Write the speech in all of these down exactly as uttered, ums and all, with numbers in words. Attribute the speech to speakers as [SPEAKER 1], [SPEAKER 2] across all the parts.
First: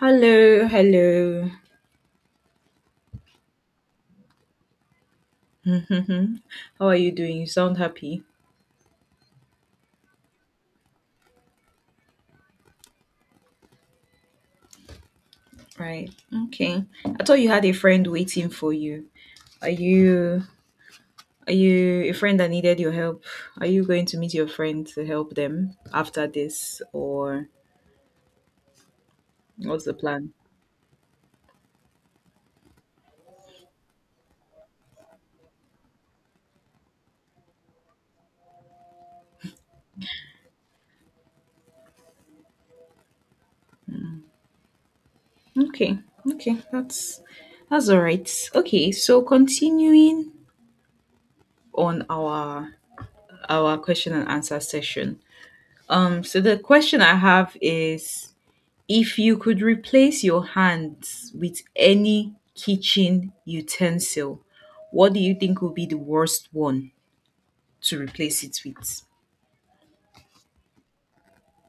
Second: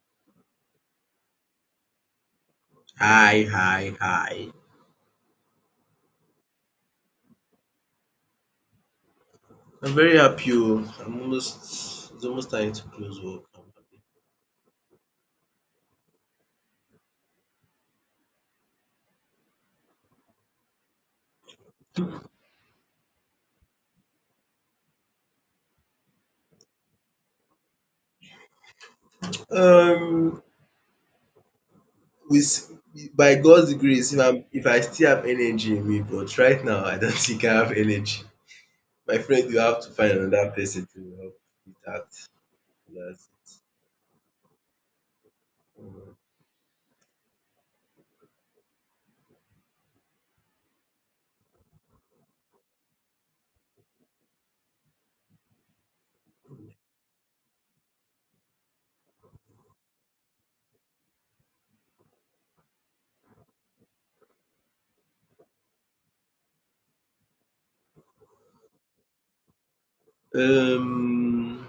[SPEAKER 1] Hello, hello.
[SPEAKER 2] Hi, hi, hi.
[SPEAKER 1] How are you doing? You sound happy.
[SPEAKER 2] I'm very happy. Oh. I'm almost It's almost time to close work. I'm
[SPEAKER 1] Right. Okay. I thought you had a friend waiting for you. Are you are you a friend that needed your help? Are you going to meet your friend to help them after this or
[SPEAKER 2] happy.
[SPEAKER 1] what's the plan?
[SPEAKER 2] Um with By God's grace, if I'm if I still have energy in me, but right now I don't think I have energy. My friend, you have to find another person to help with that. That's
[SPEAKER 1] Okay. Okay. That's that's all right. Okay. So continuing on our our question and answer session. Um so the question I have is, if you could replace your hands with any kitchen utensil, what do you think would be the worst one to replace it with?
[SPEAKER 2] it. Um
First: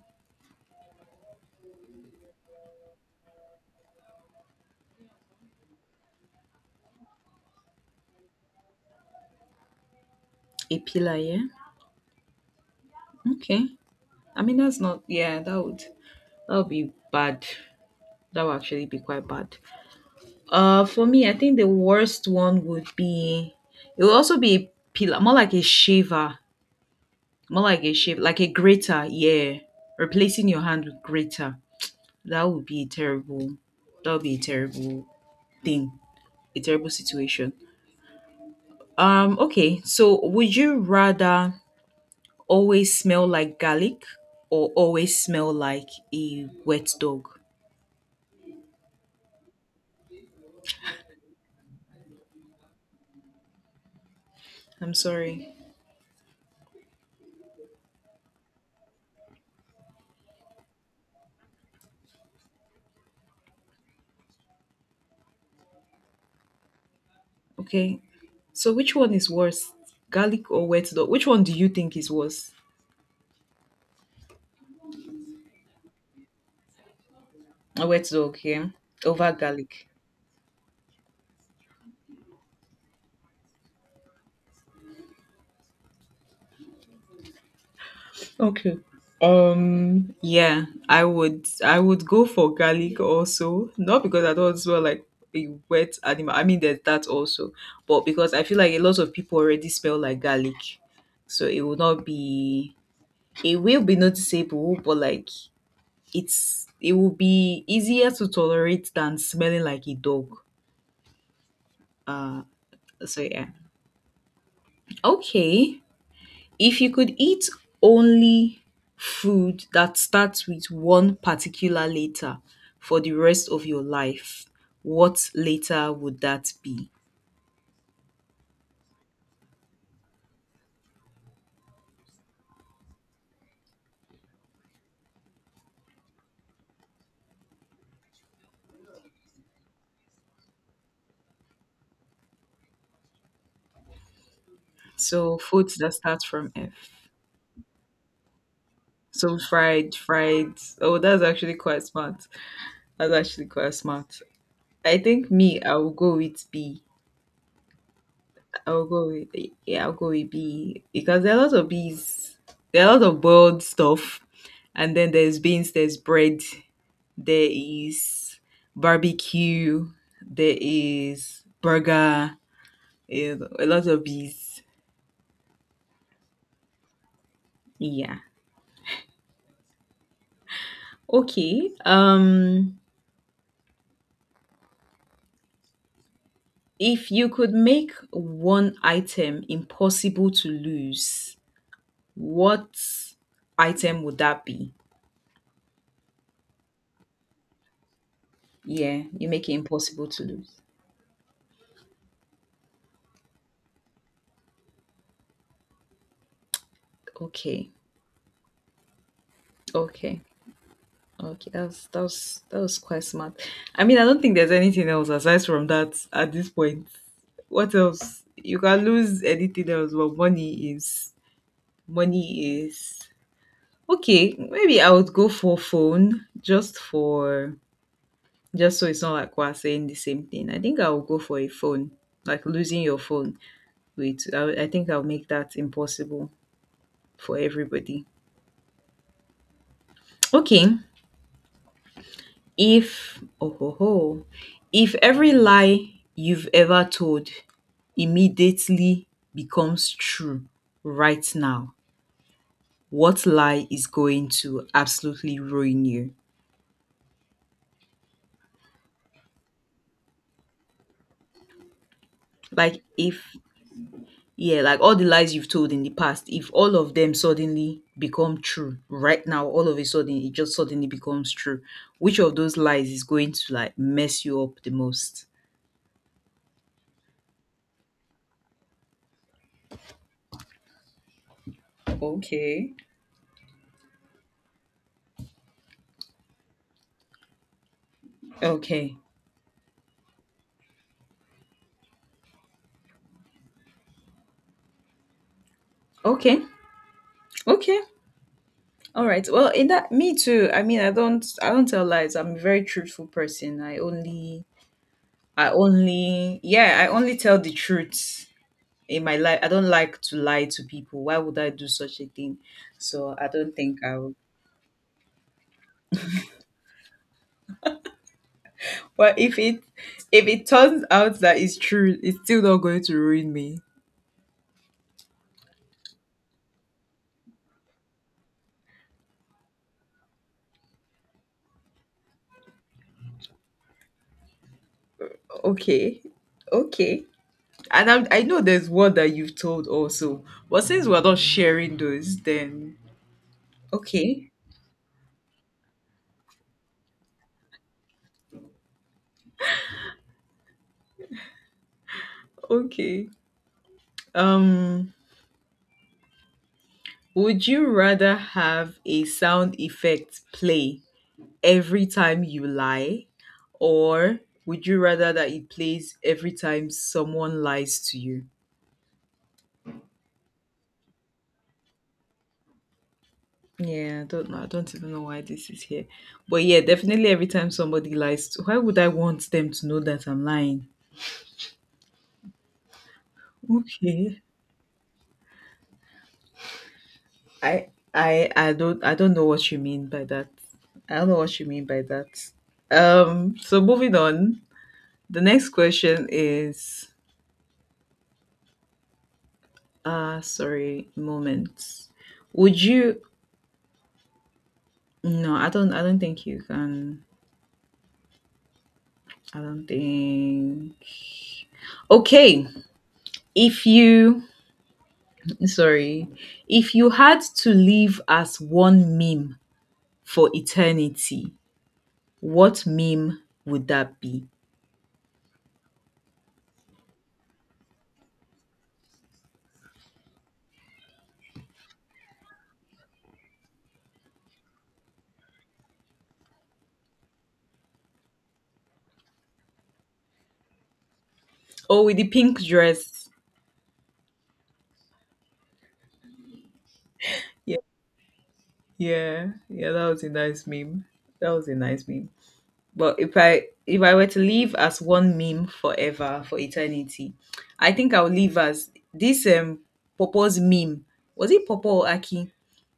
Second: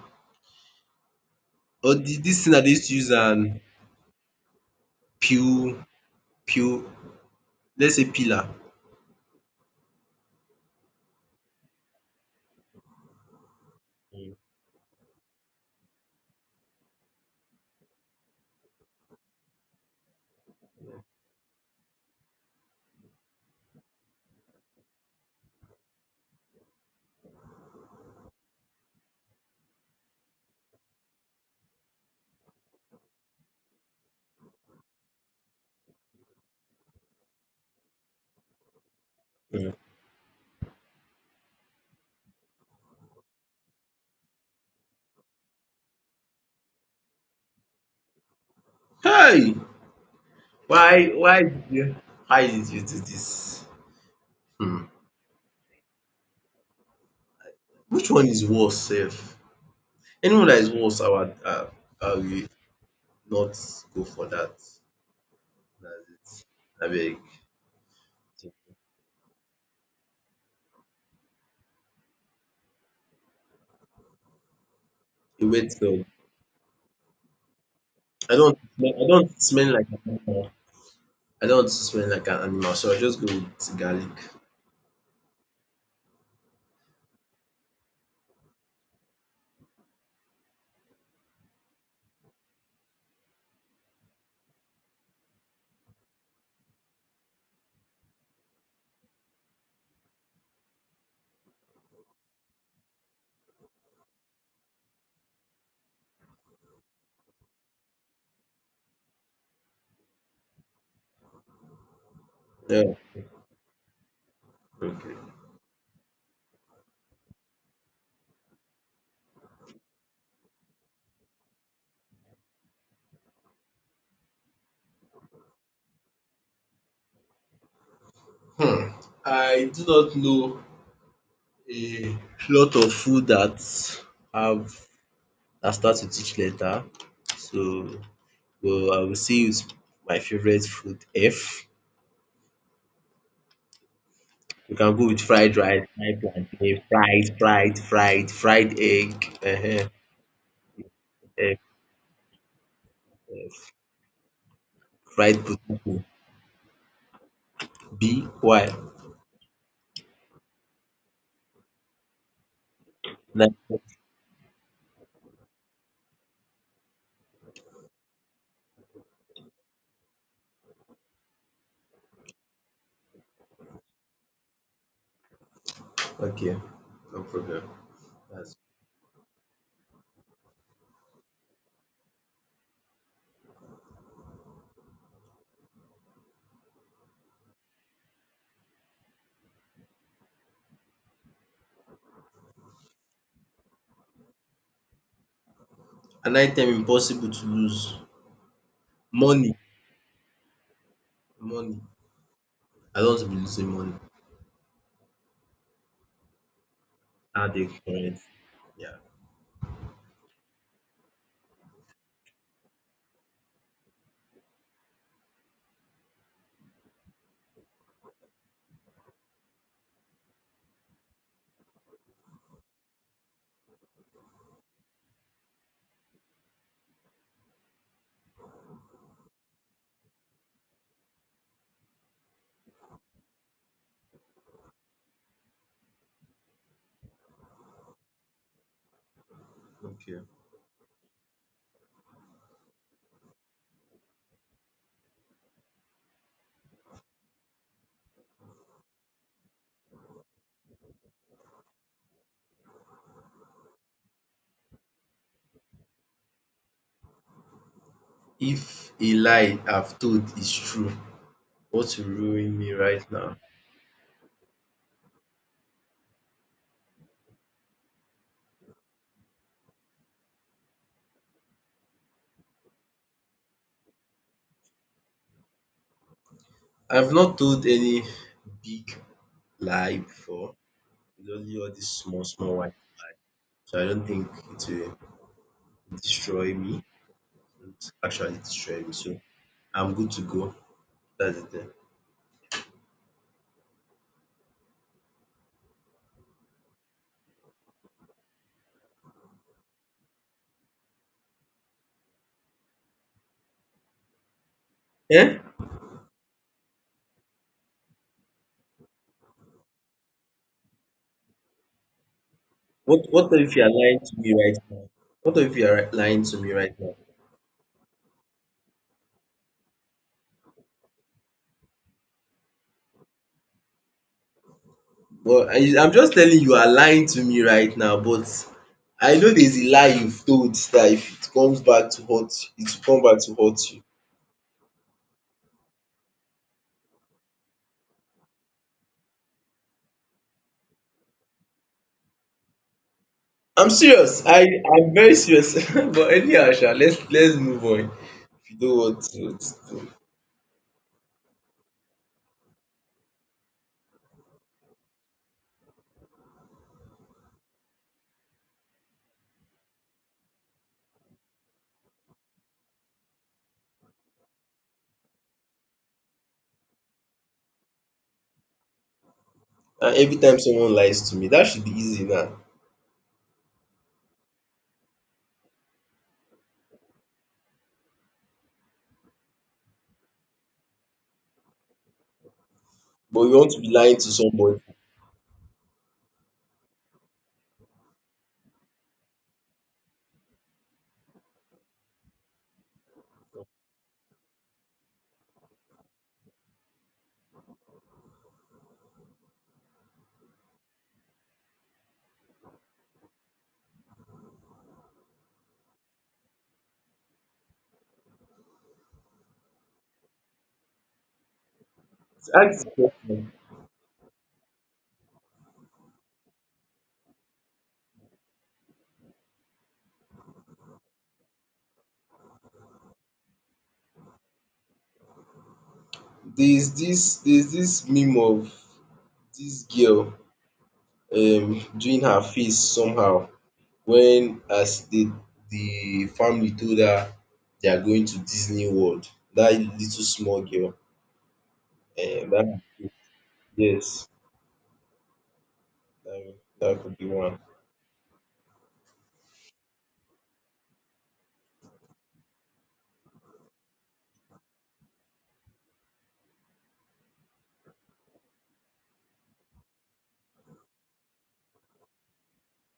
[SPEAKER 2] or the, This thing that they used to use an pew pew let's say pillar.
[SPEAKER 1] A pillar, yeah? Okay.
[SPEAKER 2] Mm.
[SPEAKER 1] I mean that's not, yeah, that would that would be bad. That would actually be quite bad. Uh for me, I think the worst one would be, it would also be a pillar, more like a shaver. More like a shave, like a grater, yeah. Replacing your hand with grater. That would be terrible that would be a terrible thing, a terrible situation. Um,
[SPEAKER 2] Mm.
[SPEAKER 1] okay, so would you rather always smell like garlic or always smell like a wet dog?
[SPEAKER 2] Hey! Why why did you why did you do this? um
[SPEAKER 1] I'm sorry.
[SPEAKER 2] which one is worse safe? Anyone that is worse I would um I will not go for that. Dats it. Abeg
[SPEAKER 1] Okay, so which one is worse, garlic or wet dog? Which one do you think is worse?
[SPEAKER 2] e wait oo,
[SPEAKER 1] A wet
[SPEAKER 2] I
[SPEAKER 1] dog,
[SPEAKER 2] do
[SPEAKER 1] yeah,
[SPEAKER 2] don I
[SPEAKER 1] over
[SPEAKER 2] don't smell
[SPEAKER 1] garlic.
[SPEAKER 2] like an animal, I don't smell like an animal, so I will just go with garlic.
[SPEAKER 1] Okay. Um yeah, I would I would go for garlic also. Not because I don't smell like a wet animal. I mean there's that also. But because I feel like a lot of people already smell like garlic. So it will not be it will be noticeable, but like it's it will be easier to tolerate than smelling like a dog. Uh
[SPEAKER 2] Yeah,
[SPEAKER 1] so yeah.
[SPEAKER 2] okay.
[SPEAKER 1] Okay. If you could eat only food that starts with one particular letter for the rest of your life, what letter would that be?
[SPEAKER 2] um I do not know a lot of food that have dat start with each letter, so but I will see use my favourite food F. You can go with
[SPEAKER 1] So
[SPEAKER 2] fried
[SPEAKER 1] foods
[SPEAKER 2] rice,
[SPEAKER 1] that
[SPEAKER 2] fried
[SPEAKER 1] start from F.
[SPEAKER 2] plantain, fried, fried, fried, fried
[SPEAKER 1] So
[SPEAKER 2] egg, ehen,
[SPEAKER 1] fried, fried. Oh, that's actually
[SPEAKER 2] egg,
[SPEAKER 1] quite smart. That's actually quite
[SPEAKER 2] eh,
[SPEAKER 1] smart. I think
[SPEAKER 2] fried
[SPEAKER 1] me, I will
[SPEAKER 2] potato.
[SPEAKER 1] go with B.
[SPEAKER 2] B, why?
[SPEAKER 1] I will go with Yeah, I'll go with B because there are a lot of bees. There are a lot of
[SPEAKER 2] Nine
[SPEAKER 1] boiled
[SPEAKER 2] ten.
[SPEAKER 1] stuff, and then there's beans, there's bread. There is barbecue, there is burger, you a lot of these.
[SPEAKER 2] Okay, no problem.
[SPEAKER 1] Yeah.
[SPEAKER 2] That's
[SPEAKER 1] Okay. Um if you could make one item impossible to lose, what item would that be?
[SPEAKER 2] a nine ten impossible to lose.
[SPEAKER 1] Yeah, you make it
[SPEAKER 2] Money,
[SPEAKER 1] impossible to lose.
[SPEAKER 2] money. I don't want to be losing money. Are they
[SPEAKER 1] Okay.
[SPEAKER 2] correct. Yeah,
[SPEAKER 1] Okay. Okay. That's that's that was that was quite smart. I mean, I don't think there's anything else aside from that at this point. What else? You can lose anything else, but money is money is okay. Maybe I would go for phone just for just so it's not like we're saying the same thing. I think I will go for a phone, like losing your phone. Wait, I, I think I'll make that impossible for everybody.
[SPEAKER 2] okay.
[SPEAKER 1] Okay, if oh ho ho, if every lie you've ever told immediately becomes true right now, what lie is going to absolutely ruin you?
[SPEAKER 2] If a lie I've told is true, what will ruin me
[SPEAKER 1] Like
[SPEAKER 2] right
[SPEAKER 1] if,
[SPEAKER 2] now?
[SPEAKER 1] yeah, like all the lies you've told in the past, if all of them suddenly become true right now, all of a sudden it just suddenly becomes true. Which of those lies is going to like mess you up the most?
[SPEAKER 2] I've not told any big lie before. It's only all these small, small.
[SPEAKER 1] Okay.
[SPEAKER 2] So I don't think it will destroy me. It won't actually destroy me.
[SPEAKER 1] Okay.
[SPEAKER 2] So I'm good to go. That's it, then.
[SPEAKER 1] Okay. Okay. All right. Well, in that, me too. I mean, I don't I don't tell lies. I'm a very truthful person. I only
[SPEAKER 2] Eh?
[SPEAKER 1] I only yeah, I only tell the truth in my life. I don't like to lie to people. Why would I do such a thing?
[SPEAKER 2] What
[SPEAKER 1] So I
[SPEAKER 2] What
[SPEAKER 1] don't
[SPEAKER 2] if you are
[SPEAKER 1] think I
[SPEAKER 2] lying
[SPEAKER 1] would.
[SPEAKER 2] to me right now? What if you are lying to me right now?
[SPEAKER 1] But if it, if it turns out that it's true, it's still not going to ruin me.
[SPEAKER 2] Well, I, I'm just telling you, you are lying to me right now. But I know there's a lie you've told that if it comes back to hurt you, it will come back to hurt you.
[SPEAKER 1] Okay. Okay. And I'm, i know there's one that you've told also, but since we're not sharing those, then
[SPEAKER 2] I'm serious.
[SPEAKER 1] okay.
[SPEAKER 2] I I'm very serious. But anyhow, Sha, let's let's move on. If you don't want to, to-
[SPEAKER 1] Okay. um would you rather have a sound effect play every time you lie, or would you rather that it plays every time someone lies to you?
[SPEAKER 2] And every time someone lies to me, that should be easy now.
[SPEAKER 1] Yeah, I don't know. I don't even know why this is here. But yeah, definitely every time somebody lies, to, why would I want them to know that I'm lying?
[SPEAKER 2] But you want to be lying to
[SPEAKER 1] Okay.
[SPEAKER 2] somebody.
[SPEAKER 1] I I I don't I don't know what you mean by that. I don't know what you mean by that. Um so moving on, the next question is, uh sorry, moment. Would you No, I don't I don't think you can. I don't think. Okay.
[SPEAKER 2] Ask the person.
[SPEAKER 1] If you sorry, if you had to live as one meme for eternity, what meme would that be?
[SPEAKER 2] There's this there's this meme of this girl um doing her face somehow when as the the family told her they are going to Disney World. That little small girl.
[SPEAKER 1] Oh, with the
[SPEAKER 2] Um,
[SPEAKER 1] pink
[SPEAKER 2] that
[SPEAKER 1] dress.
[SPEAKER 2] Yes, that, that could be one.
[SPEAKER 1] Yeah. Yeah. Yeah, that was a nice meme. That was a nice meme. But if I, if I were to live as one meme forever for eternity, I think I'll live as this um Popo's meme. Was it Popo or Aki?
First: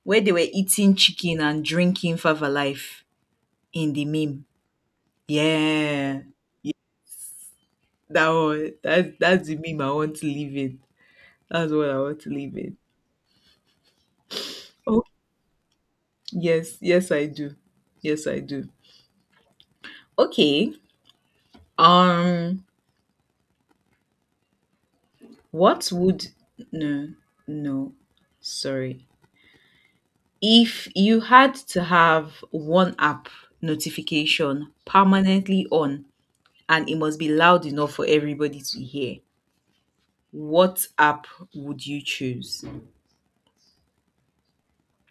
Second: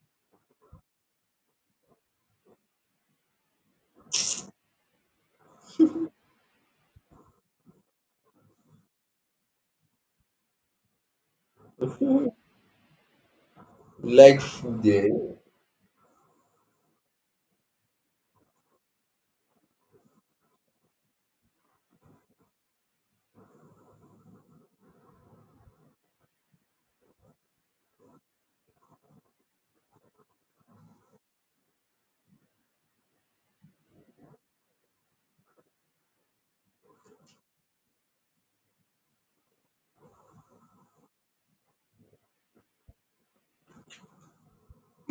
[SPEAKER 1] Where they were eating chicken and drinking Fava Life in the meme. Yeah. That one, that's that's the meme I want to live in. That's what I want to live in.
[SPEAKER 2] Like food,
[SPEAKER 1] Oh,
[SPEAKER 2] eh?
[SPEAKER 1] yes, yes I do. Yes I do. Okay. Um what would no no sorry. If you had to have one app notification permanently on and it must be loud enough for everybody to hear, what app would you choose?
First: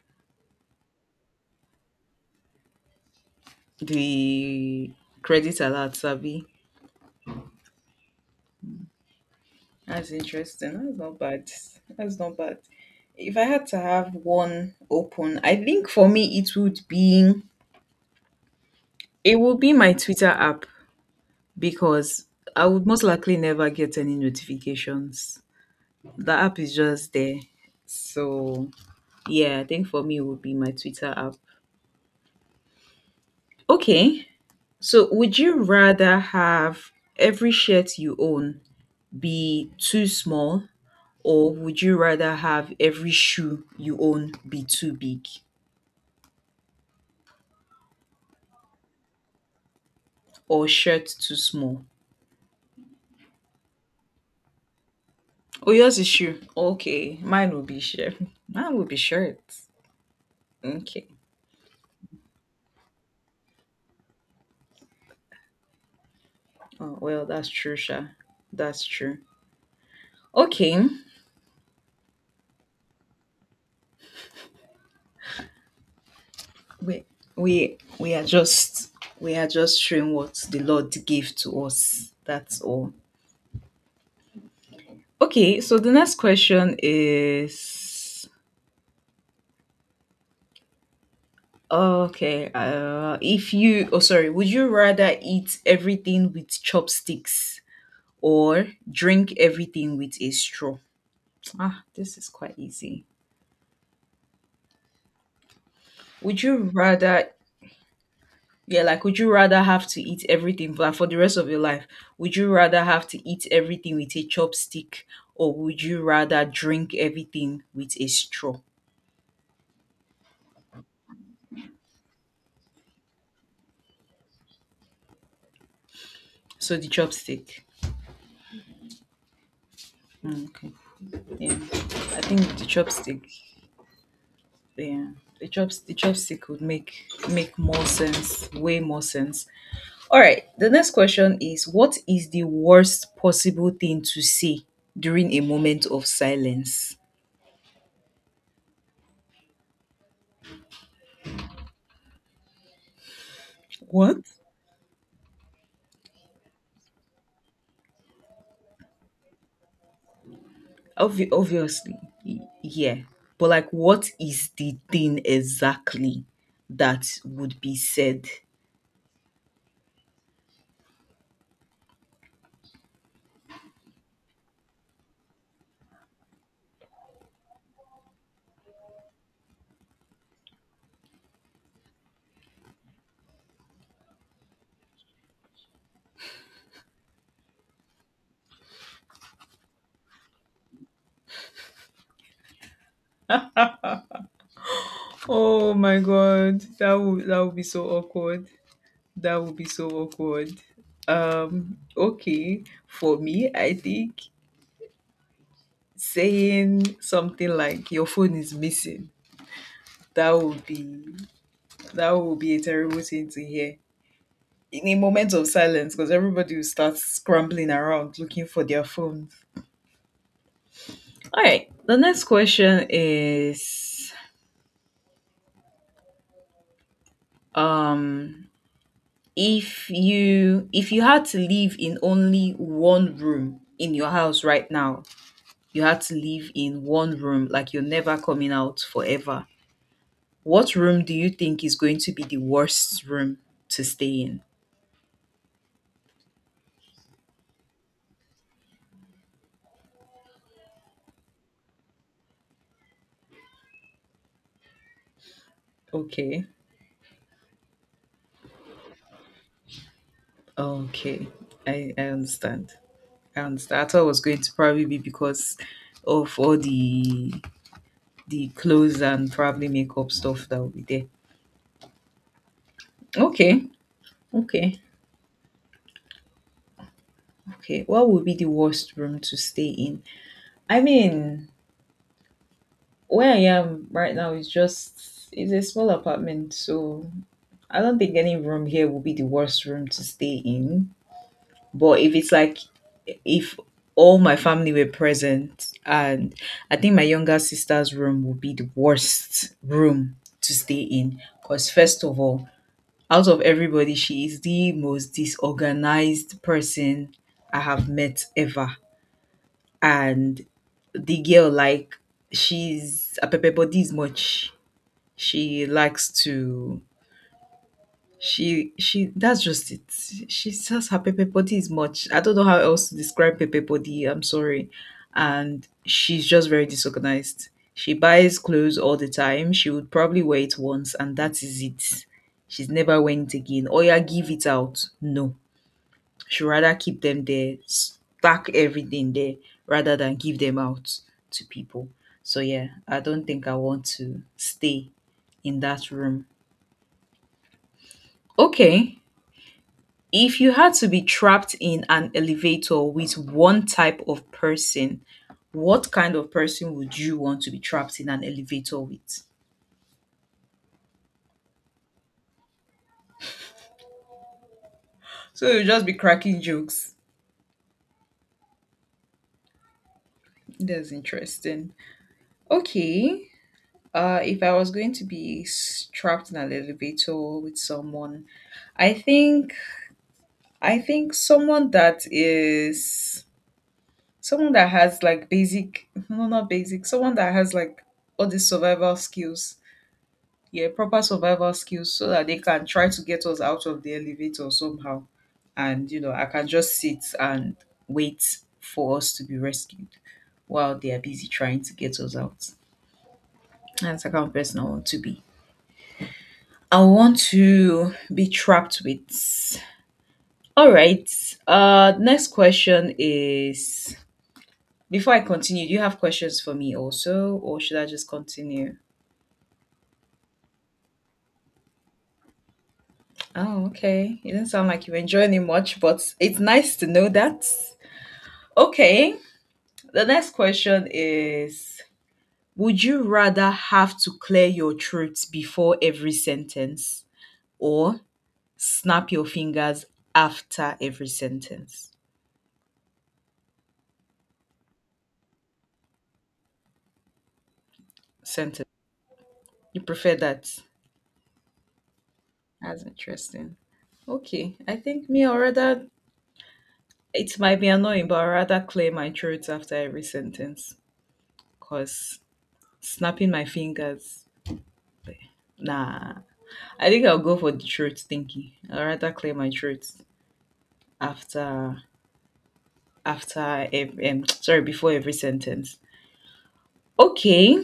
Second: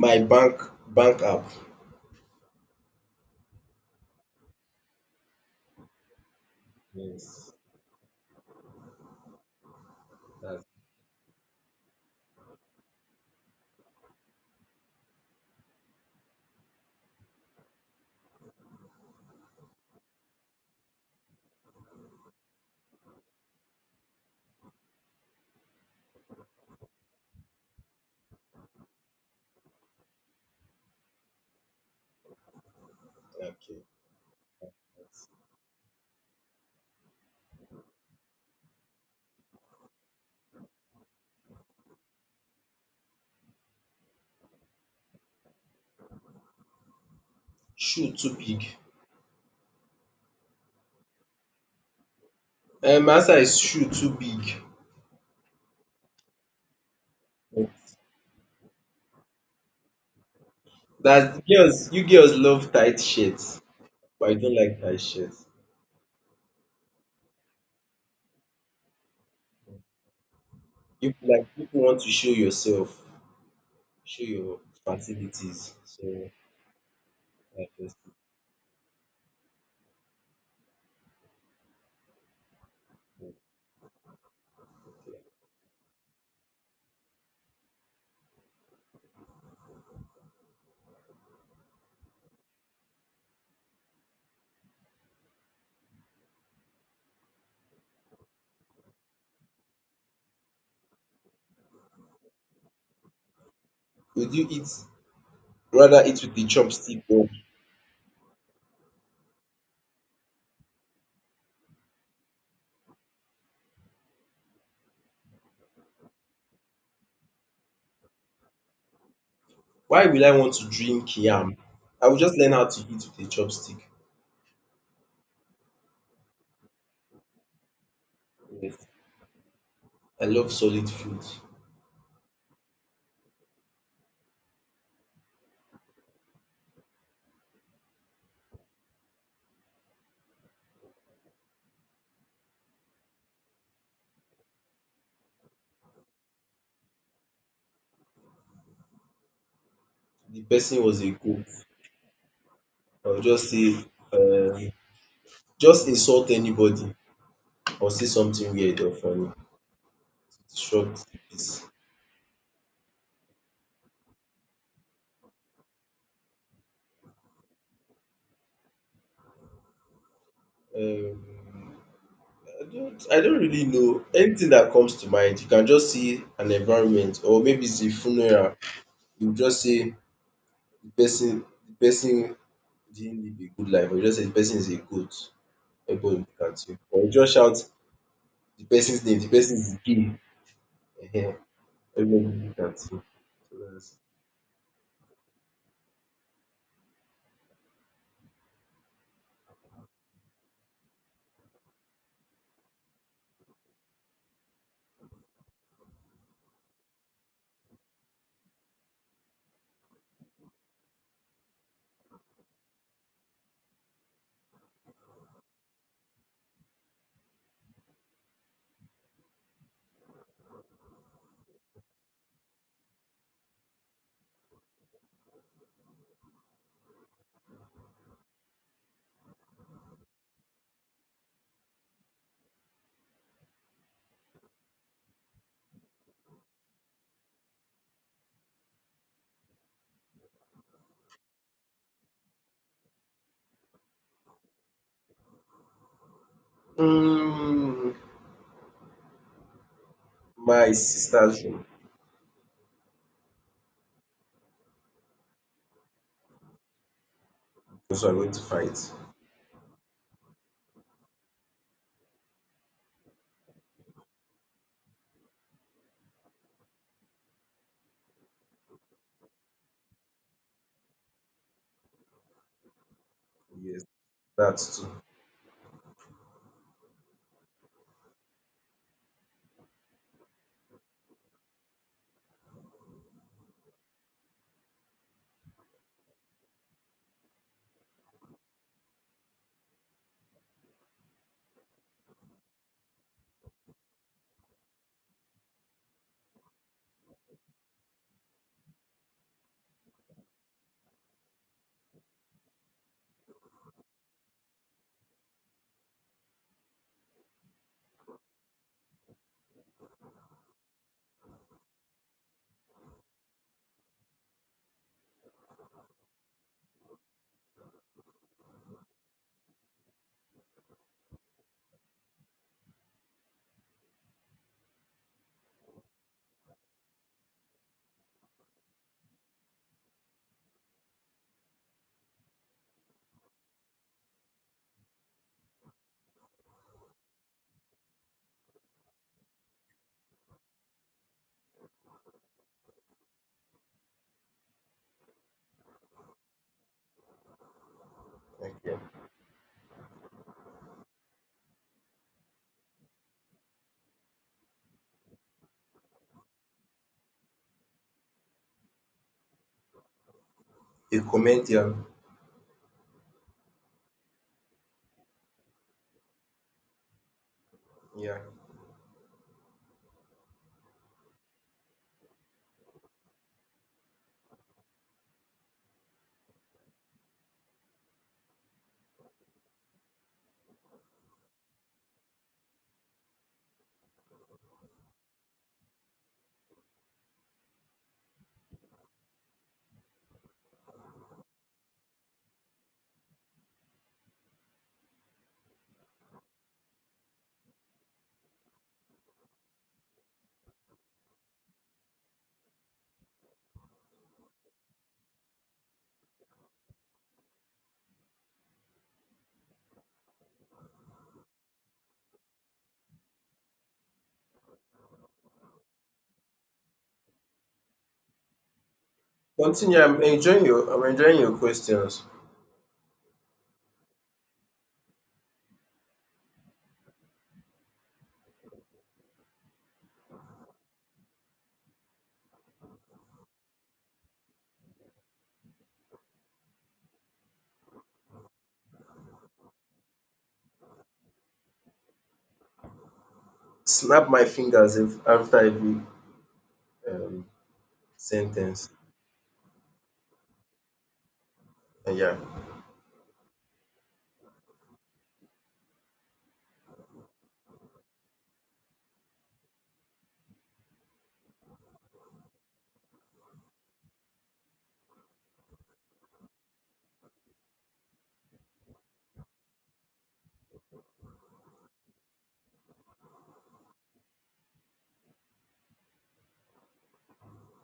[SPEAKER 2] My bank bank app.
[SPEAKER 1] The credit alert, Sabi.
[SPEAKER 2] Yes,
[SPEAKER 1] That's
[SPEAKER 2] that's
[SPEAKER 1] interesting. That's not bad. That's not bad. If I had to have one open, I think for me it would be, it would be my Twitter app, because I would most likely never get any notifications. The app is just there. So, yeah, I think for me, it would be my Twitter app.
[SPEAKER 2] okay.
[SPEAKER 1] Okay. So, would you rather have every shirt you own be too small, or would you rather have every shoe you own be too big,
[SPEAKER 2] Shoe too big.
[SPEAKER 1] or shirt too small?
[SPEAKER 2] Um, my answer is shoe too big.
[SPEAKER 1] Oh, yours is shoe. Okay. Mine will be shirt. Mine will be shirt. Okay.
[SPEAKER 2] That girls, you girls love tight shirts, but you don't like tight shirts.
[SPEAKER 1] Oh, well, that's true, Sha. That's true. Okay.
[SPEAKER 2] You like people want to show yourself, show your facilities. So
[SPEAKER 1] we we
[SPEAKER 2] I just
[SPEAKER 1] we are just we are just showing what the Lord gave to us, that's all. Okay, so the next question is. Okay, uh if you, oh sorry, would you rather eat everything with chopsticks or drink everything with a straw? Ah this is quite easy.
[SPEAKER 2] would you eat rather eat with
[SPEAKER 1] Would
[SPEAKER 2] a
[SPEAKER 1] you
[SPEAKER 2] chopstick, or
[SPEAKER 1] rather Yeah, like would you rather have to eat everything like for the rest of your life? Would you rather have to eat everything with a chopstick or would you rather drink everything with a straw?
[SPEAKER 2] why will I want to drink yam? I will just learn how to eat with a chopstick.
[SPEAKER 1] So the chopstick.
[SPEAKER 2] Yes. I
[SPEAKER 1] Mm,
[SPEAKER 2] love
[SPEAKER 1] okay.
[SPEAKER 2] solid food.
[SPEAKER 1] Yeah. I think the chopstick. Yeah. The chops the chopstick would make make more sense, way more sense. All right. The next question is, what is the worst possible thing to say during a moment of silence?
[SPEAKER 2] The person was a cook. I will just say
[SPEAKER 1] What?
[SPEAKER 2] um just insult anybody or say something weird or funny to disrupt the
[SPEAKER 1] Obvi-
[SPEAKER 2] peace.
[SPEAKER 1] obviously, y- yeah. But like, what is the thing exactly that would be said?
[SPEAKER 2] Um I don't I don't really know. Anything that comes to mind, you can just see an environment, or maybe it's a funeral. You just say the person the person didn't live a good life, or you just say the person is a goat. Everybody will look at you. Or you just shout the person's name, the person is gay. Ehen, everybody will look at you. So that's
[SPEAKER 1] Oh my god, that would that would be so awkward. That would be so awkward. Um, okay, for me, I think saying something like your phone is missing, that would be that would be a terrible thing to hear. In a moment of silence, because everybody will start scrambling around looking for their phones. All right. The next question is, um if you, if you had to live in only one room in your house right now, you had to live in one room like you're never coming out forever. What room do you think is going to be the worst room to stay in?
[SPEAKER 2] mm, my sister's room.
[SPEAKER 1] Okay.
[SPEAKER 2] Also I'm going to fight.
[SPEAKER 1] Okay. I, I understand. I understand. I thought it was going to probably be because of all the the clothes and probably makeup stuff that will be there. Okay.
[SPEAKER 2] Yes,
[SPEAKER 1] Okay,
[SPEAKER 2] that's too.
[SPEAKER 1] okay. What would be the worst room to stay in? I mean, where I am right now is just, it's a small apartment, so I don't think any room here will be the worst room to stay in. But if it's like, if all my family were present, and I think my younger sister's room would be the worst room to stay in, because first of all, out of everybody, she is the most disorganized person I have met ever. And the girl, like, she's a pepper body is much. She likes to, she she that's just it. She says her pepper body is much. I don't know how else to describe pepper body, I'm sorry. And she's just very disorganized. She buys clothes all the time. She would probably wear it once and that is it. She's never wearing it again or, yeah, give it out. No, she'd rather keep them there, stack everything there, rather than give them out to people. So yeah, I don't think I want to stay in that room.
[SPEAKER 2] Okay.
[SPEAKER 1] Okay. If you had to be trapped in an elevator with one type of person, what kind of person would you want to be trapped in an elevator with?
[SPEAKER 2] A comedian.
[SPEAKER 1] So you'll just be cracking jokes.
[SPEAKER 2] Yeah.
[SPEAKER 1] That's interesting. Okay. Uh, if I was going to be s- trapped in an elevator with someone, I think I think someone that is someone that has like basic no not basic someone that has like all the survival skills, yeah, proper survival skills so that they can try to get us out of the elevator somehow. And you know I can just sit and wait for us to be rescued while they are busy trying to get us out. That's the kind of person I want to be. I want to be trapped with. All right. Uh, next question is, before I continue, do you have questions for me also, or should I just continue?
[SPEAKER 2] Continue. I'm enjoying your I'm enjoying your questions.
[SPEAKER 1] Oh, okay. It did not sound like you enjoying it much, but it's nice to know that. Okay. The next question is, would you rather have to clear your throat before every sentence or snap your fingers after every sentence?
[SPEAKER 2] Snap my fingers ev- after every um sen ten.
[SPEAKER 1] Sentence. You prefer that?
[SPEAKER 2] Yeah.
[SPEAKER 1] That's interesting. Okay, I think me, or rather, it might be annoying, but I rather clear my throat after every sentence. Cause snapping my fingers, nah. I think I'll go for the throat thinking. I rather clear my throat after after ev- um, sorry, before every sentence. Okay.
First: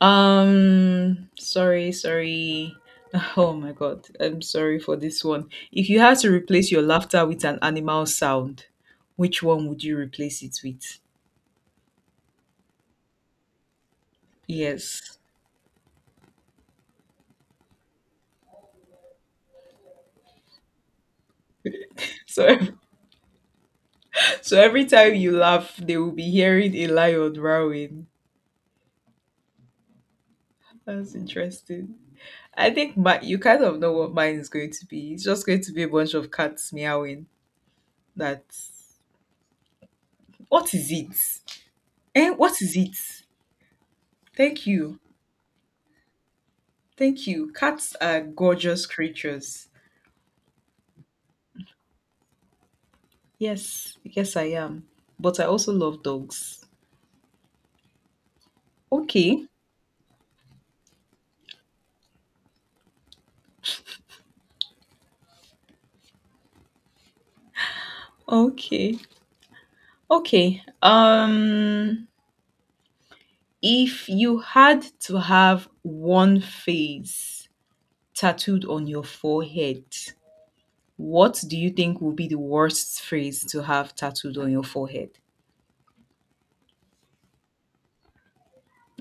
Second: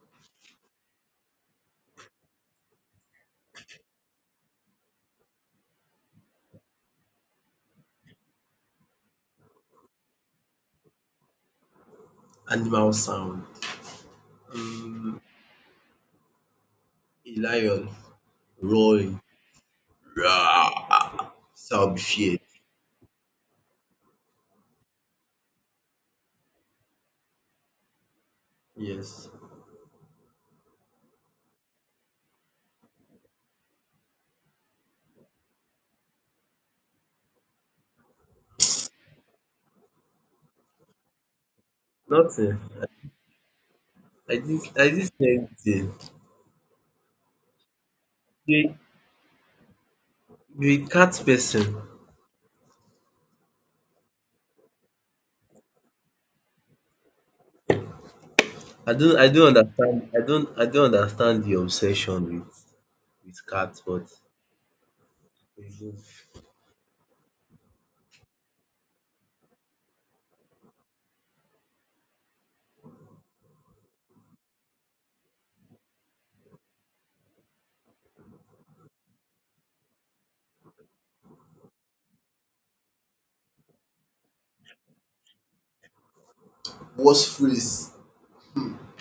[SPEAKER 1] Um, sorry, sorry. Oh my god, I'm sorry for this one. If you had to replace your laughter with an animal sound, which one would you replace it with?
[SPEAKER 2] Animal sound.
[SPEAKER 1] Yes.
[SPEAKER 2] Um, a lion roaring. Rawr! So I'll be feared.
[SPEAKER 1] So, so every time you laugh, they will be hearing a lion roaring.
[SPEAKER 2] Yes.
[SPEAKER 1] That's interesting. I think my You kind of know what mine is going to be. It's just going to be a bunch of cats meowing. That's what is it? Eh,
[SPEAKER 2] Nothing.
[SPEAKER 1] what is it?
[SPEAKER 2] I did
[SPEAKER 1] Thank
[SPEAKER 2] I
[SPEAKER 1] you.
[SPEAKER 2] didn't see anything.
[SPEAKER 1] Thank you. Cats are
[SPEAKER 2] You
[SPEAKER 1] gorgeous creatures.
[SPEAKER 2] you a cat person.
[SPEAKER 1] Yes, yes, I am. But I also love dogs.
[SPEAKER 2] I don't I
[SPEAKER 1] Okay,
[SPEAKER 2] don't understand I don't I don't understand the obsession with with cats, but
[SPEAKER 1] okay, okay. Um, if you had to have one phrase tattooed on your forehead, what do you think would be the worst phrase to have tattooed on your forehead?
[SPEAKER 2] what's freeze?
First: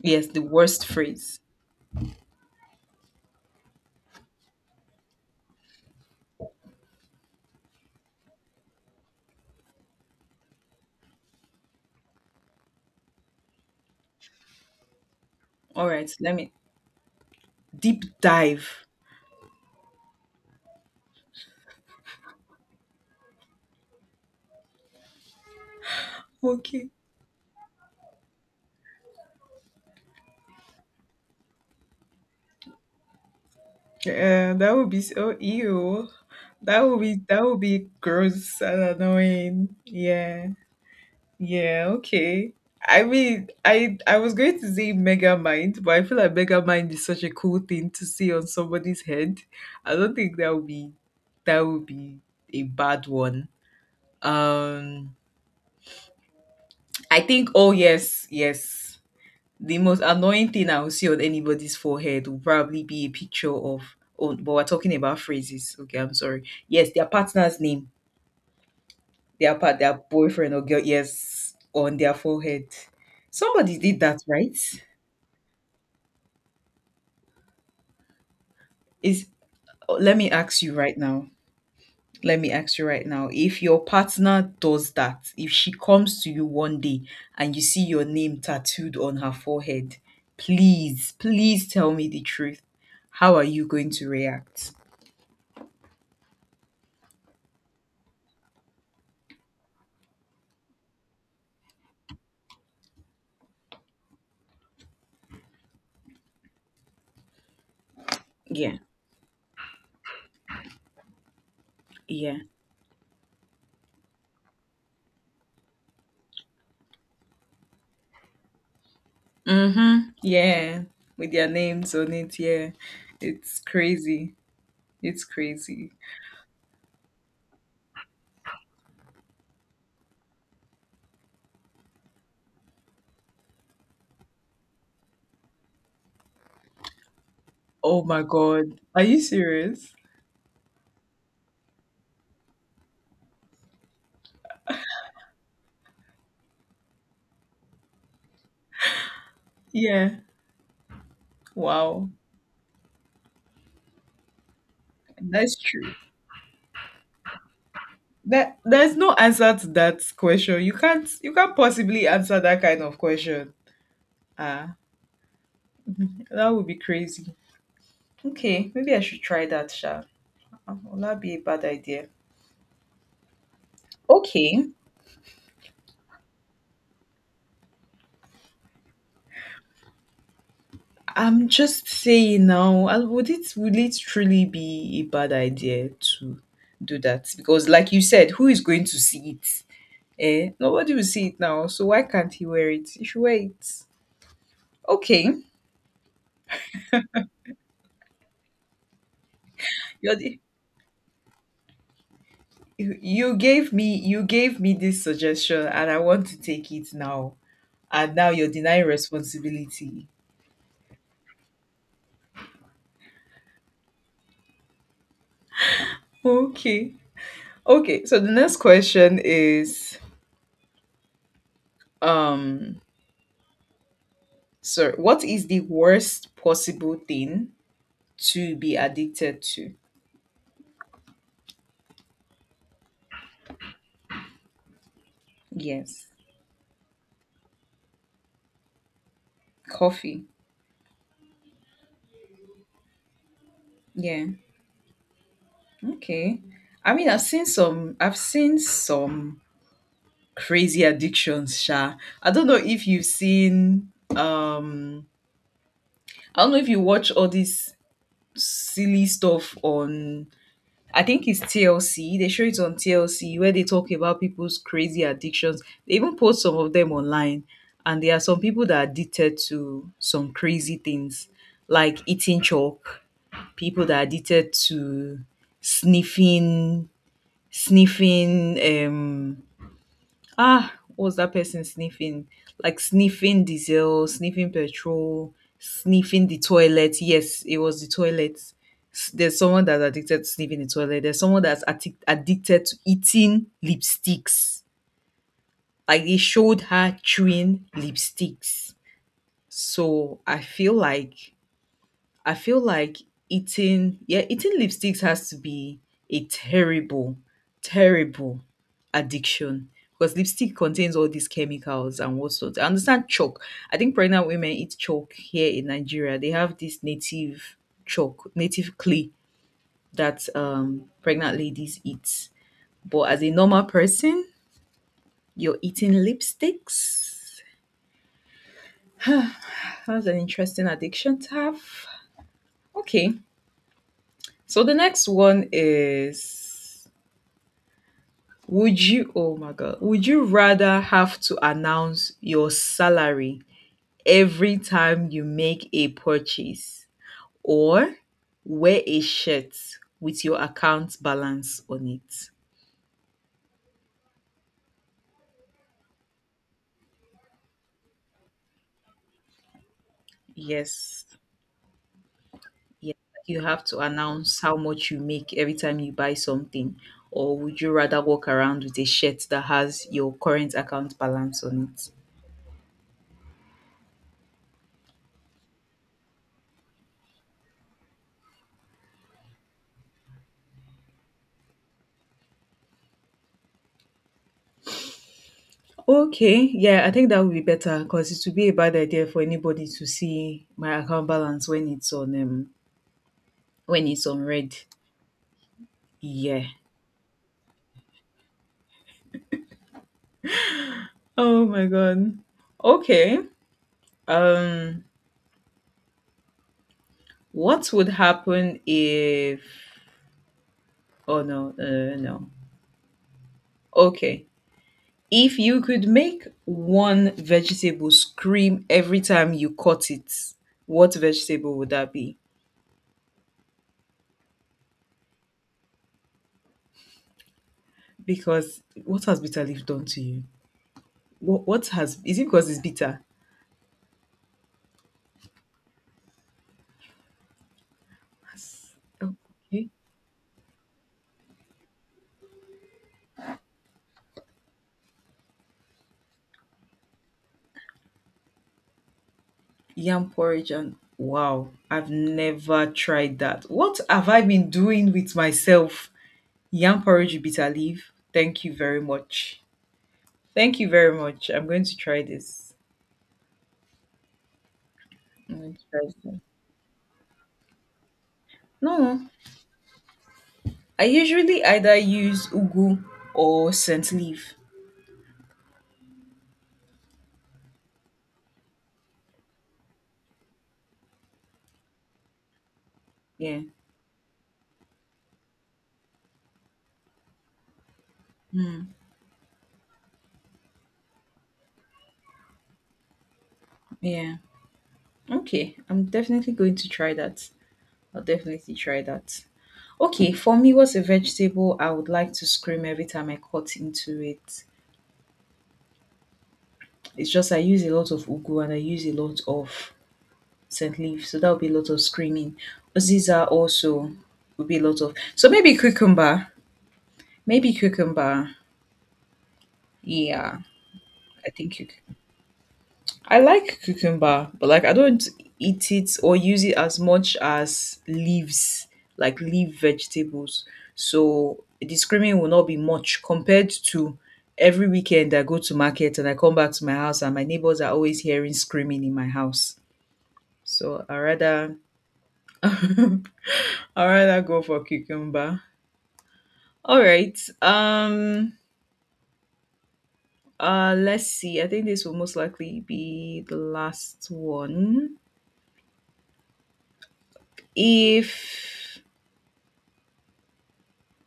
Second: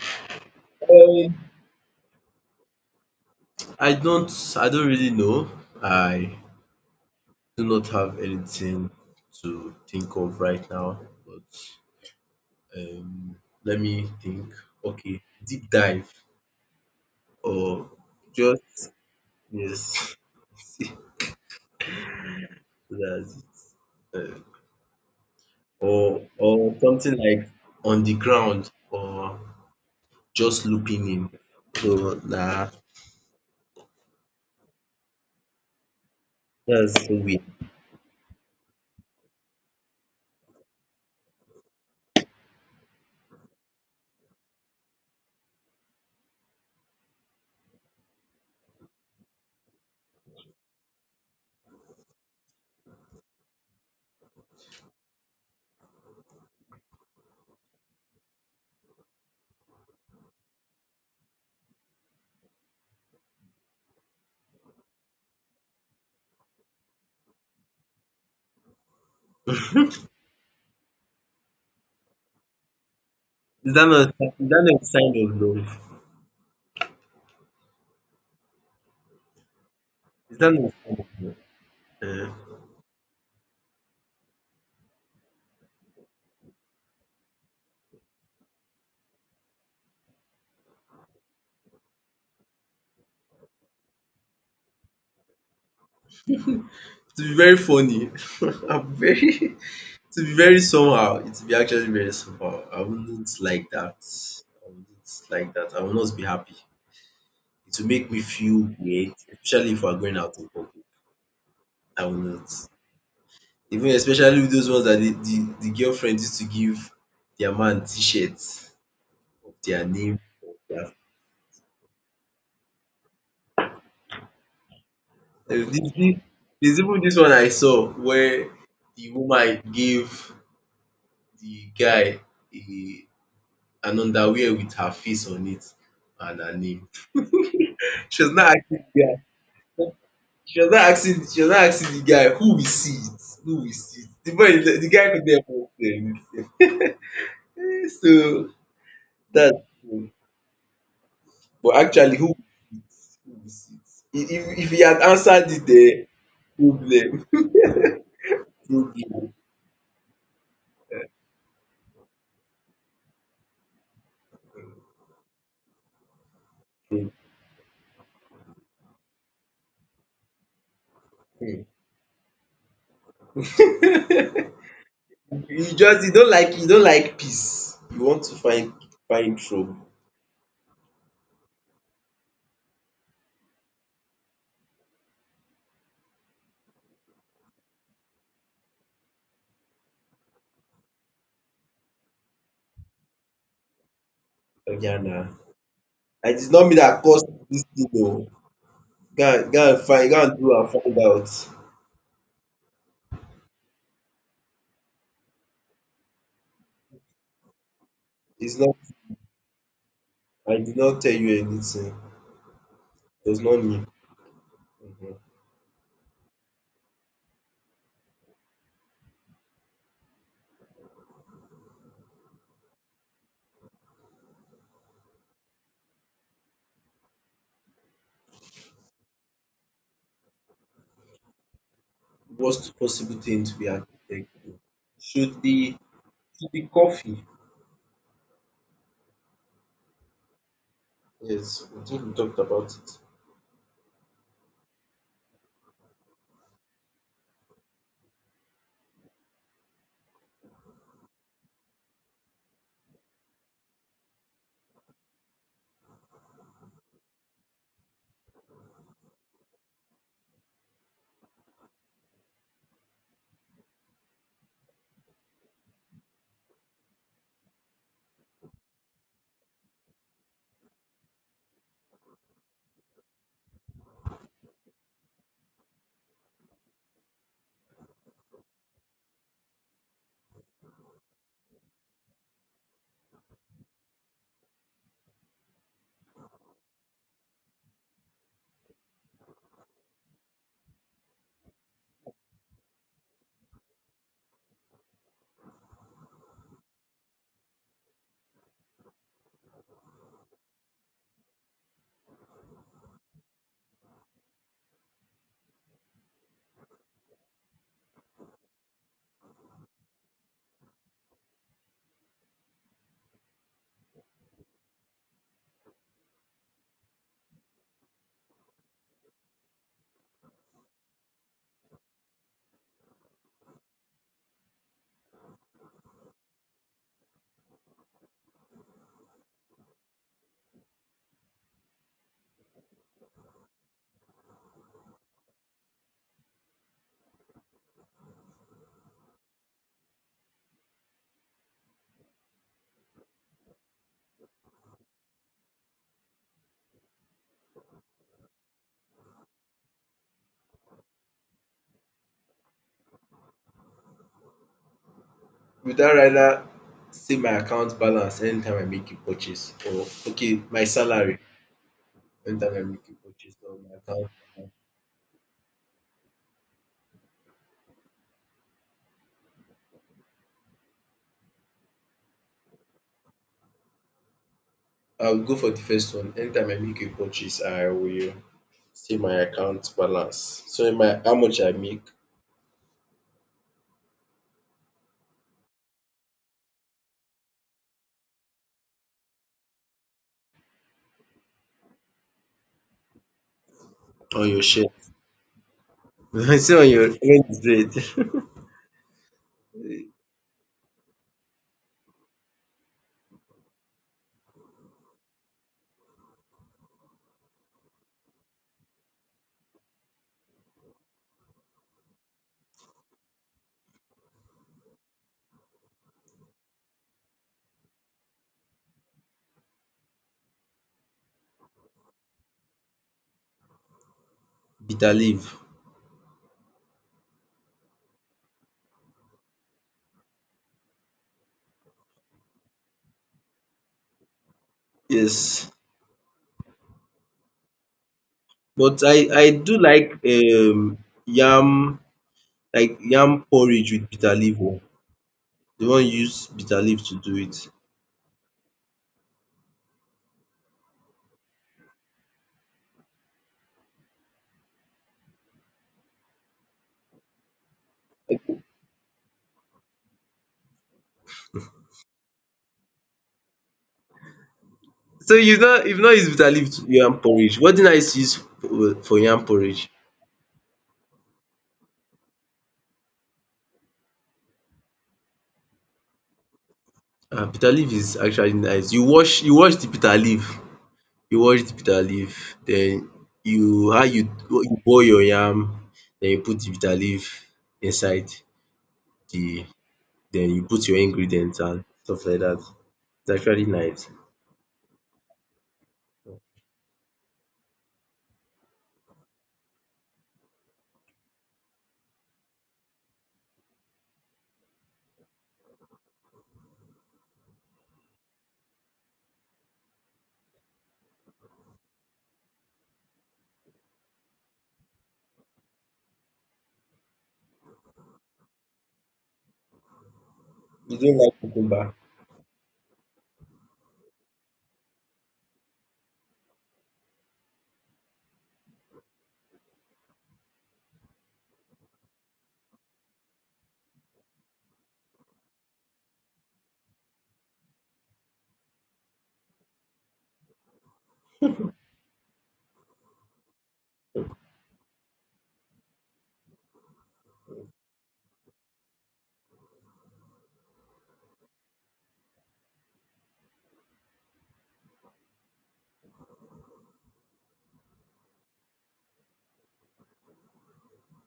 [SPEAKER 1] Yes, the worst phrase.
[SPEAKER 2] Um I don't I don't really know. I do not have anything to think of right now, but um, let me think. Okay, deep
[SPEAKER 1] All right,
[SPEAKER 2] dive
[SPEAKER 1] let me
[SPEAKER 2] or
[SPEAKER 1] deep dive.
[SPEAKER 2] just, yes, that's it. Uh, or or
[SPEAKER 1] Okay.
[SPEAKER 2] something like on the ground or just looking in. So nah,
[SPEAKER 1] Yeah, that would be so ew. That would
[SPEAKER 2] that's so
[SPEAKER 1] be
[SPEAKER 2] weird.
[SPEAKER 1] that would be gross and annoying. Yeah. Yeah, okay. I mean, I I was going to say Mega Mind, but I feel like Mega Mind is such a cool thing to see on somebody's head. I don't think that would be that would be a bad one. Um I think, oh yes, yes, the most annoying thing I will see on anybody's forehead will probably be a picture of, oh but we're talking about phrases. Okay, I'm sorry. Yes, their partner's name, their part their boyfriend or girl, yes, on their forehead.
[SPEAKER 2] Is
[SPEAKER 1] Somebody
[SPEAKER 2] that
[SPEAKER 1] did
[SPEAKER 2] not
[SPEAKER 1] that,
[SPEAKER 2] is
[SPEAKER 1] right?
[SPEAKER 2] that not a sign of love?
[SPEAKER 1] Is Oh, let me
[SPEAKER 2] Is that
[SPEAKER 1] ask
[SPEAKER 2] not
[SPEAKER 1] you
[SPEAKER 2] a
[SPEAKER 1] right
[SPEAKER 2] sign of
[SPEAKER 1] now.
[SPEAKER 2] love?
[SPEAKER 1] Let me
[SPEAKER 2] Uh,
[SPEAKER 1] ask you right now. If your partner does that, if she comes to you one day and you see your name tattooed on her forehead, please, please tell me the truth. How are you going to react?
[SPEAKER 2] it's very funny. I'm very To be very somehow, it will be actually very somehow. I wouldn't like that. I wouldn't like that. I will not be happy. It will make me feel
[SPEAKER 1] Yeah.
[SPEAKER 2] weird, especially if we're going out in public. I will
[SPEAKER 1] Yeah.
[SPEAKER 2] not. Even especially with those ones that the, the, the girlfriend used to give their man t-shirts of their
[SPEAKER 1] Mm-hmm.
[SPEAKER 2] name. Of
[SPEAKER 1] Yeah.
[SPEAKER 2] their,
[SPEAKER 1] With their names on it. Yeah. It's crazy. It's
[SPEAKER 2] there's
[SPEAKER 1] crazy.
[SPEAKER 2] this- there's even this one I saw where the woman gave the guy a, an underwear with her face on it and her name.
[SPEAKER 1] Oh my
[SPEAKER 2] She was not
[SPEAKER 1] God.
[SPEAKER 2] actually
[SPEAKER 1] Are you
[SPEAKER 2] there.
[SPEAKER 1] serious?
[SPEAKER 2] She was now asking she was now asking the guy who will see it, who will see it. The boy the guy couldn't even explain. So that's
[SPEAKER 1] Yeah.
[SPEAKER 2] true. But
[SPEAKER 1] Wow.
[SPEAKER 2] actually who will see it, who will see it. If if if he had answered
[SPEAKER 1] That's true.
[SPEAKER 2] it, um problem
[SPEAKER 1] That there's no
[SPEAKER 2] problem
[SPEAKER 1] answer to that question. You can't you can't possibly answer that kind of question. Ah, that would be crazy. Okay, maybe I should try that, Sha. Um, Will that be a bad
[SPEAKER 2] um.
[SPEAKER 1] idea? Okay.
[SPEAKER 2] You just you don't like You don't like peace. You want to find find trouble.
[SPEAKER 1] I'm just saying now, uh, would it, would it truly be a bad idea to do that? Because like you said, who is going to see it? Eh? Nobody will see it now. So why can't he wear it? You should wear it.
[SPEAKER 2] Oya na.
[SPEAKER 1] Okay.
[SPEAKER 2] And it's not me that caused this thing oo. Go and go and find
[SPEAKER 1] You're
[SPEAKER 2] go and
[SPEAKER 1] the,
[SPEAKER 2] do and find out.
[SPEAKER 1] you you gave me, you gave me this suggestion and I want to take it now. And now you're
[SPEAKER 2] It's not
[SPEAKER 1] denying responsibility.
[SPEAKER 2] I did not tell you anything. It was not me. Mhm.
[SPEAKER 1] Okay. Okay. So the next question is, um sir, what is the worst possible thing to be addicted to?
[SPEAKER 2] Worst possible thing to be architect do. Should the
[SPEAKER 1] Yes.
[SPEAKER 2] should the coffee,
[SPEAKER 1] Coffee.
[SPEAKER 2] yes, I think we talked about it.
[SPEAKER 1] Yeah. Okay. I mean, I've seen some I've seen some crazy addictions, Sha. I don't know if you've seen, um I don't know if you watch all this silly stuff on, I think it's T L C. They show it on T L C where they talk about people's crazy addictions. They even post some of them online. And there are some people that are addicted to some crazy things like eating chalk, people that are addicted to sniffing, sniffing um, ah, what's that person sniffing? Like sniffing diesel, sniffing petrol, sniffing the toilet. Yes, it was the toilet. S- There's someone that's addicted to sniffing the toilet. There's someone that's addic- addicted to eating lipsticks. Like they showed her chewing lipsticks. So I feel like I feel like eating, yeah, eating lipsticks has to be a terrible, terrible addiction because lipstick contains all these chemicals and whatnot. I understand chalk. I think pregnant women eat chalk here in Nigeria. They have this native chalk, native clay that um, pregnant ladies eat. But as a normal person, you're eating lipsticks. That's an interesting addiction to have. Okay. So the next one is, would you, oh my God, would you rather have to announce your salary every time you make a purchase, or wear a shirt with your account balance on it?
[SPEAKER 2] Would I rather see my account balance anytime I make a purchase, or okay, my
[SPEAKER 1] Yes.
[SPEAKER 2] salary anytime I make
[SPEAKER 1] Yeah.
[SPEAKER 2] a
[SPEAKER 1] Like,
[SPEAKER 2] purchase
[SPEAKER 1] you
[SPEAKER 2] or
[SPEAKER 1] have
[SPEAKER 2] my
[SPEAKER 1] to
[SPEAKER 2] account.
[SPEAKER 1] announce how much you make every time you buy something. Or would you rather walk around with a shirt that has your current account balance on it?
[SPEAKER 2] I'll go for the first one. Anytime I make a purchase, I will see my account balance. So in my how much I make
[SPEAKER 1] Okay, yeah, I think that would be better because it would be a bad idea for anybody to see my account balance when it's on um when it's on
[SPEAKER 2] on your
[SPEAKER 1] red.
[SPEAKER 2] share.
[SPEAKER 1] Yeah.
[SPEAKER 2] See on your exchange rate.
[SPEAKER 1] Oh my god. Okay. Um what would happen if, oh no, uh, no. Okay. If you could make one vegetable scream every time you cut it, what vegetable would that be?
[SPEAKER 2] Bitter leaf.
[SPEAKER 1] Because what has bitter leaf done to you? What what has, is it because it's bitter?
[SPEAKER 2] Yes. But I I do
[SPEAKER 1] Okay.
[SPEAKER 2] like um yam, like yam porridge with bitter leaf o. Dey wan use bitter leaf to do it.
[SPEAKER 1] Yam porridge and wow, I've never tried that. What have I been doing with myself? Yam porridge with bitter leaf. Thank you very much. Thank you very much. I'm going to try this.
[SPEAKER 2] So
[SPEAKER 1] I'm
[SPEAKER 2] you no
[SPEAKER 1] going to
[SPEAKER 2] you
[SPEAKER 1] try
[SPEAKER 2] no use
[SPEAKER 1] this.
[SPEAKER 2] bitter leaf to yam porridge? What did I use for for
[SPEAKER 1] No,
[SPEAKER 2] yam porridge?
[SPEAKER 1] I usually either use ugu or scent leaf.
[SPEAKER 2] um Bitter leaf is actually nice. You wash you wash the bitter leaf, you wash the bitter leaf then
[SPEAKER 1] Yeah,
[SPEAKER 2] you how you you boil your yam, then you put the bitter leaf inside the then you put your ingredients and stuff like that. It's actually nice.
[SPEAKER 1] yeah. Okay, I'm definitely going to try that. I'll definitely try that. Okay, for me, what's a vegetable I would like to scream every time I cut into it? It's just I use a lot of ugu and I use a lot of scent leaf. So that would be a lot of screaming. Aziza also would be a lot of, so maybe cucumber. Maybe cucumber. Yeah.
[SPEAKER 2] You don't like
[SPEAKER 1] I think you
[SPEAKER 2] cucumber?
[SPEAKER 1] I like cucumber, but like I don't eat it or use it as much as leaves, like leaf vegetables. So the screaming will not be much compared to, every weekend I go to market and I come back to my house and my neighbors are always hearing screaming in my house. So I rather, I rather go for cucumber. All right. Um uh let's see. I think this will most likely be the last one. If,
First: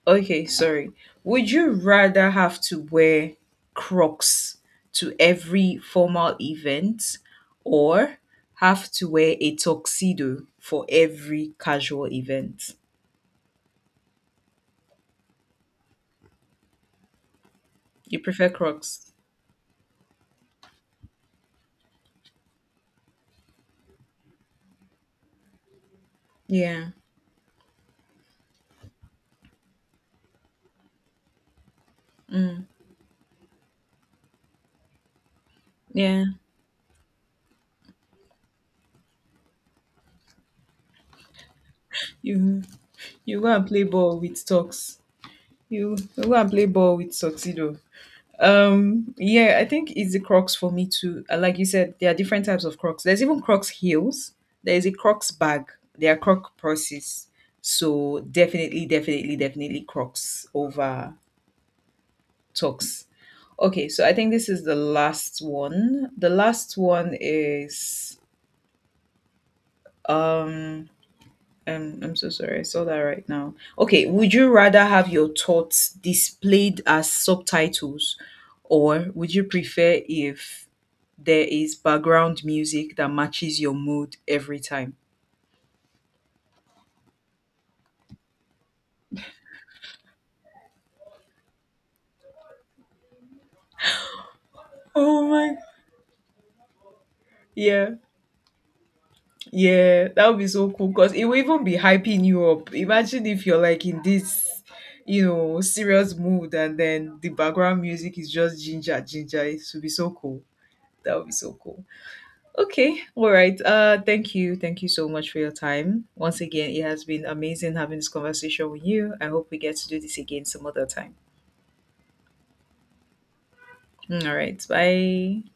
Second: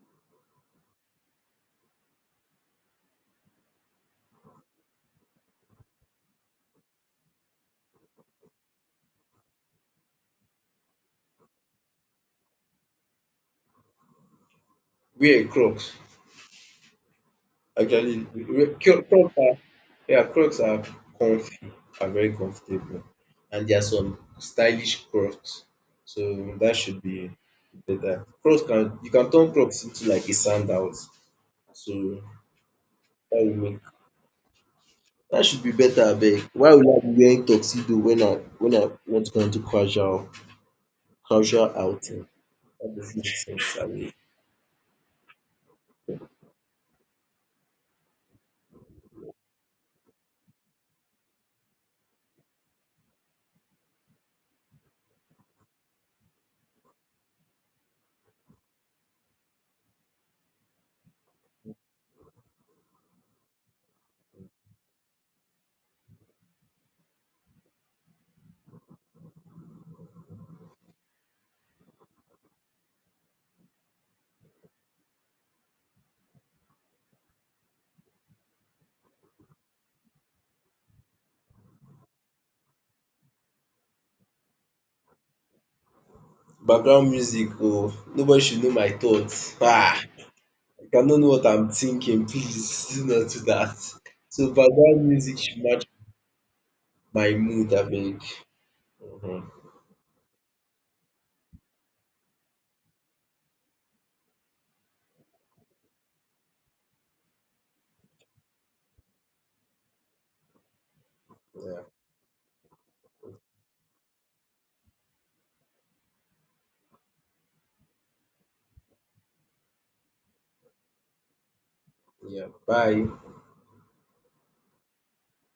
[SPEAKER 1] okay, sorry. Would you rather have to wear Crocs to every formal event, or have to wear a tuxedo for every casual event?
[SPEAKER 2] Wear Crocs.
[SPEAKER 1] You
[SPEAKER 2] Actually,
[SPEAKER 1] prefer
[SPEAKER 2] we- Cro-
[SPEAKER 1] Crocs?
[SPEAKER 2] Crocs are yeah, Crocs are comfy, are very comfortable, and there are some stylish Crocs. So that
[SPEAKER 1] Yeah.
[SPEAKER 2] should be better. Crocs can You can turn Crocs into like a sandals. So that will make that should be better
[SPEAKER 1] Yeah.
[SPEAKER 2] abeg. Why would I be wearing tuxedo when I when I want to go into casual casual outing?
[SPEAKER 1] You,
[SPEAKER 2] That doesn't make
[SPEAKER 1] You go and
[SPEAKER 2] sense
[SPEAKER 1] play
[SPEAKER 2] abeg.
[SPEAKER 1] ball with socks. You, you go and play ball with tuxedo. Um, yeah, I think it's the Crocs for me too. Uh, Like you said, there are different types of Crocs. There's even Crocs heels. There is a Crocs bag. There are Croc purses. So definitely, definitely, definitely Crocs over Tux. Okay, so I think this is the last one. The last one is, um Um, I'm so sorry. I saw that right now. Okay, would you rather have your thoughts displayed as subtitles, or would you prefer if there is background music that matches your mood every time?
[SPEAKER 2] Background music. Oh, nobody should know my thoughts. Ah! Like, I know what I'm thinking. Please do not do that. So background
[SPEAKER 1] Oh
[SPEAKER 2] music
[SPEAKER 1] my.
[SPEAKER 2] should match my mood, I
[SPEAKER 1] Yeah,
[SPEAKER 2] beg. Mhm.
[SPEAKER 1] yeah, that would be so cool because it will even be hyping you up. Imagine if you're like in this, you know, serious mood and then the background music is just ginger, ginger. It would be so cool. That would be so
[SPEAKER 2] Yeah.
[SPEAKER 1] cool. Okay, all right. Uh, thank you, thank you so much for your time. Once again, it has been amazing having this conversation with you. I hope we get to do this again some other time.
[SPEAKER 2] Yeah. Bye.
[SPEAKER 1] Mm, all right, bye.